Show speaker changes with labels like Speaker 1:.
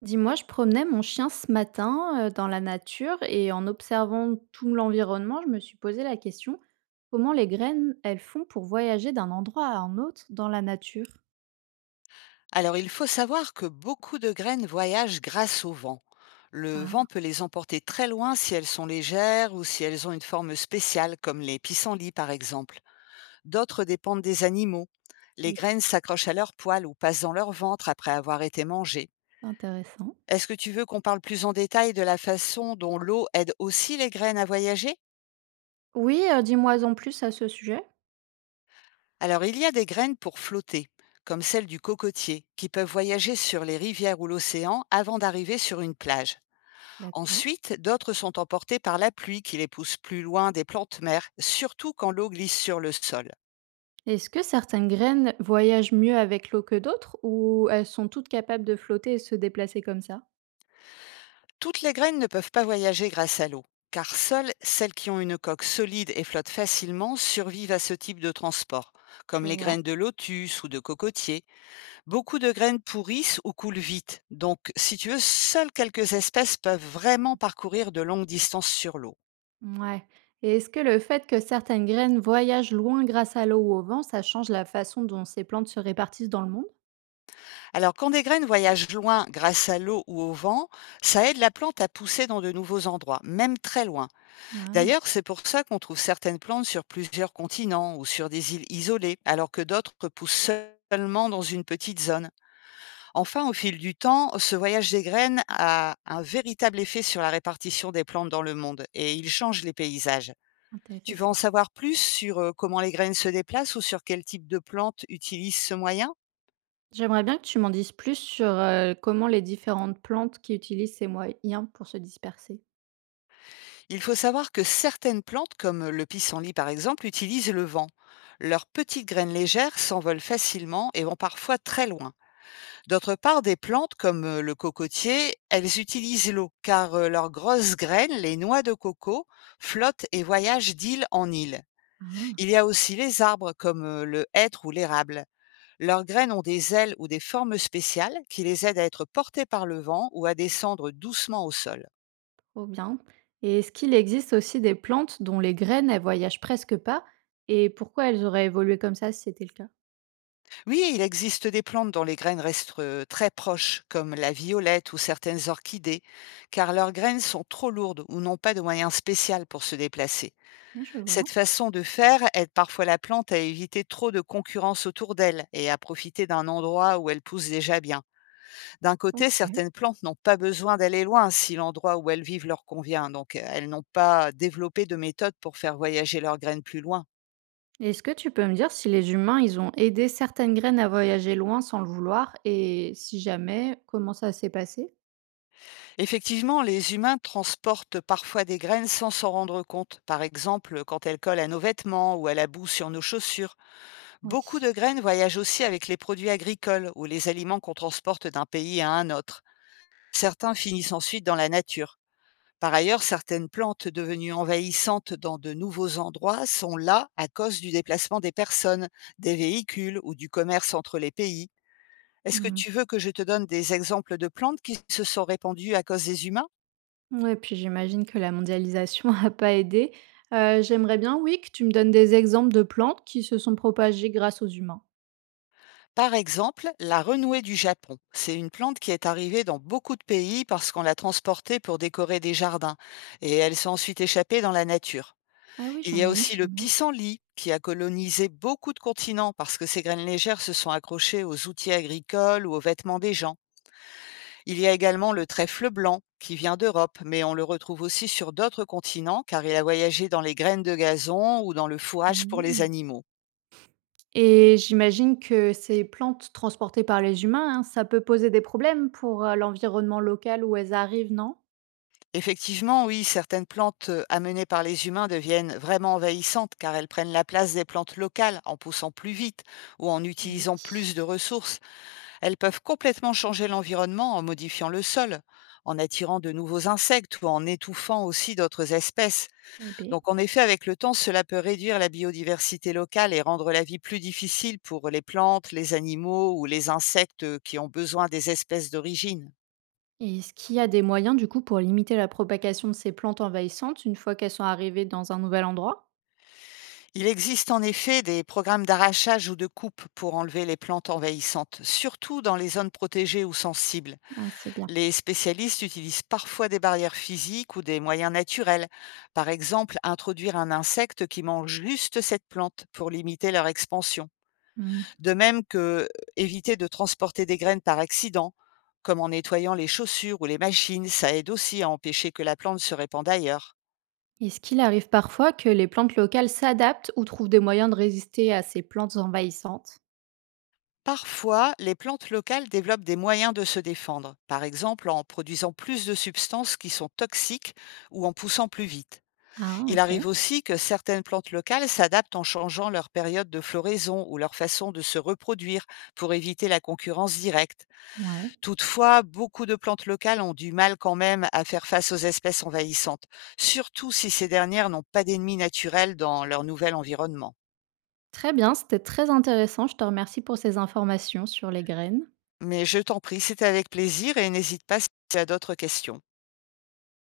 Speaker 1: Dis-moi, je promenais mon chien ce matin dans la nature et en observant tout l'environnement, je me suis posé la question, comment les graines, elles font pour voyager d'un endroit à un autre dans la nature?
Speaker 2: Alors, il faut savoir que beaucoup de graines voyagent grâce au vent. Le vent
Speaker 1: Ah
Speaker 2: peut les emporter très loin si elles sont légères ou si elles ont une forme spéciale, comme les pissenlits par exemple. D'autres dépendent des animaux. Les
Speaker 1: oui,
Speaker 2: graines s'accrochent à leurs poils ou passent dans leur ventre après avoir été mangées.
Speaker 1: intéressant.
Speaker 2: Est-ce que tu veux qu'on parle plus en détail de la façon dont l'eau aide aussi les graines à voyager?
Speaker 1: Oui, dis-moi en plus à ce sujet.
Speaker 2: Alors, il y a des graines pour flotter, comme celle du cocotier, qui peuvent voyager sur les rivières ou l'océan avant d'arriver sur une plage.
Speaker 1: D'accord.
Speaker 2: Ensuite, d'autres sont emportés par la pluie qui les pousse plus loin des plantes mères, surtout quand l'eau glisse sur le sol.
Speaker 1: Est-ce que certaines graines voyagent mieux avec l'eau que d'autres ou elles sont toutes capables de flotter et se déplacer comme ça?
Speaker 2: Toutes les graines ne peuvent pas voyager grâce à l'eau, car seules celles qui ont une coque solide et flottent facilement survivent à ce type de transport,
Speaker 1: Je
Speaker 2: comme les
Speaker 1: vois.
Speaker 2: graines de lotus ou de cocotier. Beaucoup de graines pourrissent ou coulent vite, donc si tu veux, seules quelques espèces peuvent vraiment parcourir de longues distances sur l'eau.
Speaker 1: Ouais. Et est-ce que le fait que certaines graines voyagent loin grâce à l'eau ou au vent, ça change la façon dont ces plantes se répartissent dans le monde?
Speaker 2: Alors, quand des graines voyagent loin grâce à l'eau ou au vent, ça aide la plante à pousser dans de nouveaux endroits, même très loin.
Speaker 1: Ah,
Speaker 2: D'ailleurs, c'est pour ça qu'on trouve certaines plantes sur plusieurs continents ou sur des îles isolées, alors que d'autres poussent seulement dans une petite zone. Enfin, au fil du temps, ce voyage des graines a un véritable effet sur la répartition des plantes dans le monde et il change les paysages. Tu veux en
Speaker 1: intéressant.
Speaker 2: savoir plus sur comment les graines se déplacent ou sur quel type de plante utilise ce moyen?
Speaker 1: J'aimerais bien que tu m'en dises plus sur, comment les différentes plantes qui utilisent ces moyens pour se disperser.
Speaker 2: Il faut savoir que certaines plantes, comme le pissenlit par exemple, utilisent le vent. Leurs petites graines légères s'envolent facilement et vont parfois très loin. D'autre part, des plantes comme le cocotier, elles utilisent l'eau, car leurs grosses graines, les noix de coco, flottent et voyagent d'île en île.
Speaker 1: Ah,
Speaker 2: Il y a aussi les arbres comme le hêtre ou l'érable. Leurs graines ont des ailes ou des formes spéciales qui les aident à être portées par le vent ou à descendre doucement au sol.
Speaker 1: trop bien. Et est-ce qu'il existe aussi des plantes dont les graines, elles voyagent presque pas, et pourquoi elles auraient évolué comme ça si c'était le cas?
Speaker 2: Oui, il existe des plantes dont les graines restent très proches, comme la violette ou certaines orchidées, car leurs graines sont trop lourdes ou n'ont pas de moyens spécial pour se déplacer.
Speaker 1: Ah, je
Speaker 2: Cette
Speaker 1: vois.
Speaker 2: façon de faire aide parfois la plante à éviter trop de concurrence autour d'elle et à profiter d'un endroit où elle pousse déjà bien. D'un côté,
Speaker 1: OK.
Speaker 2: certaines plantes n'ont pas besoin d'aller loin si l'endroit où elles vivent leur convient, donc elles n'ont pas développé de méthode pour faire voyager leurs graines plus loin.
Speaker 1: Est-ce que tu peux me dire si les humains, ils ont aidé certaines graines à voyager loin sans le vouloir, et si jamais, comment ça s'est passé?
Speaker 2: Effectivement, les humains transportent parfois des graines sans s'en rendre compte, par exemple quand elles collent à nos vêtements ou à la boue sur nos chaussures. Beaucoup
Speaker 1: Oui.
Speaker 2: de graines voyagent aussi avec les produits agricoles ou les aliments qu'on transporte d'un pays à un autre. Certains finissent ensuite dans la nature. Par ailleurs, certaines plantes devenues envahissantes dans de nouveaux endroits sont là à cause du déplacement des personnes, des véhicules ou du commerce entre les pays. Est-ce que
Speaker 1: Mmh.
Speaker 2: tu veux que je te donne des exemples de plantes qui se sont répandues à cause des humains?
Speaker 1: Ouais, puis j'imagine que la mondialisation a pas aidé. J'aimerais bien, oui, que tu me donnes des exemples de plantes qui se sont propagées grâce aux humains.
Speaker 2: Par exemple, la renouée du Japon. C'est une plante qui est arrivée dans beaucoup de pays parce qu'on l'a transportée pour décorer des jardins et elle s'est ensuite échappée dans la nature.
Speaker 1: Ah oui,
Speaker 2: Il y
Speaker 1: j'en
Speaker 2: a
Speaker 1: ai une
Speaker 2: aussi
Speaker 1: chez
Speaker 2: le
Speaker 1: moi.
Speaker 2: pissenlit qui a colonisé beaucoup de continents parce que ses graines légères se sont accrochées aux outils agricoles ou aux vêtements des gens. Il y a également le trèfle blanc qui vient d'Europe, mais on le retrouve aussi sur d'autres continents car il a voyagé dans les graines de gazon ou dans le fourrage pour
Speaker 1: Mmh.
Speaker 2: les animaux.
Speaker 1: Et j'imagine que ces plantes transportées par les humains, hein, ça peut poser des problèmes pour, l'environnement local où elles arrivent, non?
Speaker 2: Effectivement, oui, certaines plantes amenées par les humains deviennent vraiment envahissantes car elles prennent la place des plantes locales en poussant plus vite ou en
Speaker 1: Oui.
Speaker 2: utilisant plus de ressources. Elles peuvent complètement changer l'environnement en modifiant le sol, en attirant de nouveaux insectes ou en étouffant aussi d'autres espèces.
Speaker 1: Eh beh.
Speaker 2: Donc en effet, avec le temps, cela peut réduire la biodiversité locale et rendre la vie plus difficile pour les plantes, les animaux ou les insectes qui ont besoin des espèces d'origine.
Speaker 1: Et est-ce qu'il y a des moyens du coup pour limiter la propagation de ces plantes envahissantes une fois qu'elles sont arrivées dans un nouvel endroit?
Speaker 2: Il existe en effet des programmes d'arrachage ou de coupe pour enlever les plantes envahissantes, surtout dans les zones protégées ou sensibles.
Speaker 1: Ah, c'est bien.
Speaker 2: Les spécialistes utilisent parfois des barrières physiques ou des moyens naturels, par exemple introduire un insecte qui mange juste cette plante pour limiter leur expansion.
Speaker 1: Hmm.
Speaker 2: De même que éviter de transporter des graines par accident, comme en nettoyant les chaussures ou les machines, ça aide aussi à empêcher que la plante se répande ailleurs.
Speaker 1: Est-ce qu'il arrive parfois que les plantes locales s'adaptent ou trouvent des moyens de résister à ces plantes envahissantes?
Speaker 2: Parfois, les plantes locales développent des moyens de se défendre, par exemple en produisant plus de substances qui sont toxiques ou en poussant plus vite.
Speaker 1: Ah,
Speaker 2: Il
Speaker 1: ok.
Speaker 2: arrive aussi que certaines plantes locales s'adaptent en changeant leur période de floraison ou leur façon de se reproduire pour éviter la concurrence directe.
Speaker 1: Ouais.
Speaker 2: Toutefois, beaucoup de plantes locales ont du mal quand même à faire face aux espèces envahissantes, surtout si ces dernières n'ont pas d'ennemis naturels dans leur nouvel environnement.
Speaker 1: Très bien, c'était très intéressant. Je te remercie pour ces informations sur les graines.
Speaker 2: Mais je t'en prie, c'est avec plaisir et n'hésite pas si tu as d'autres questions.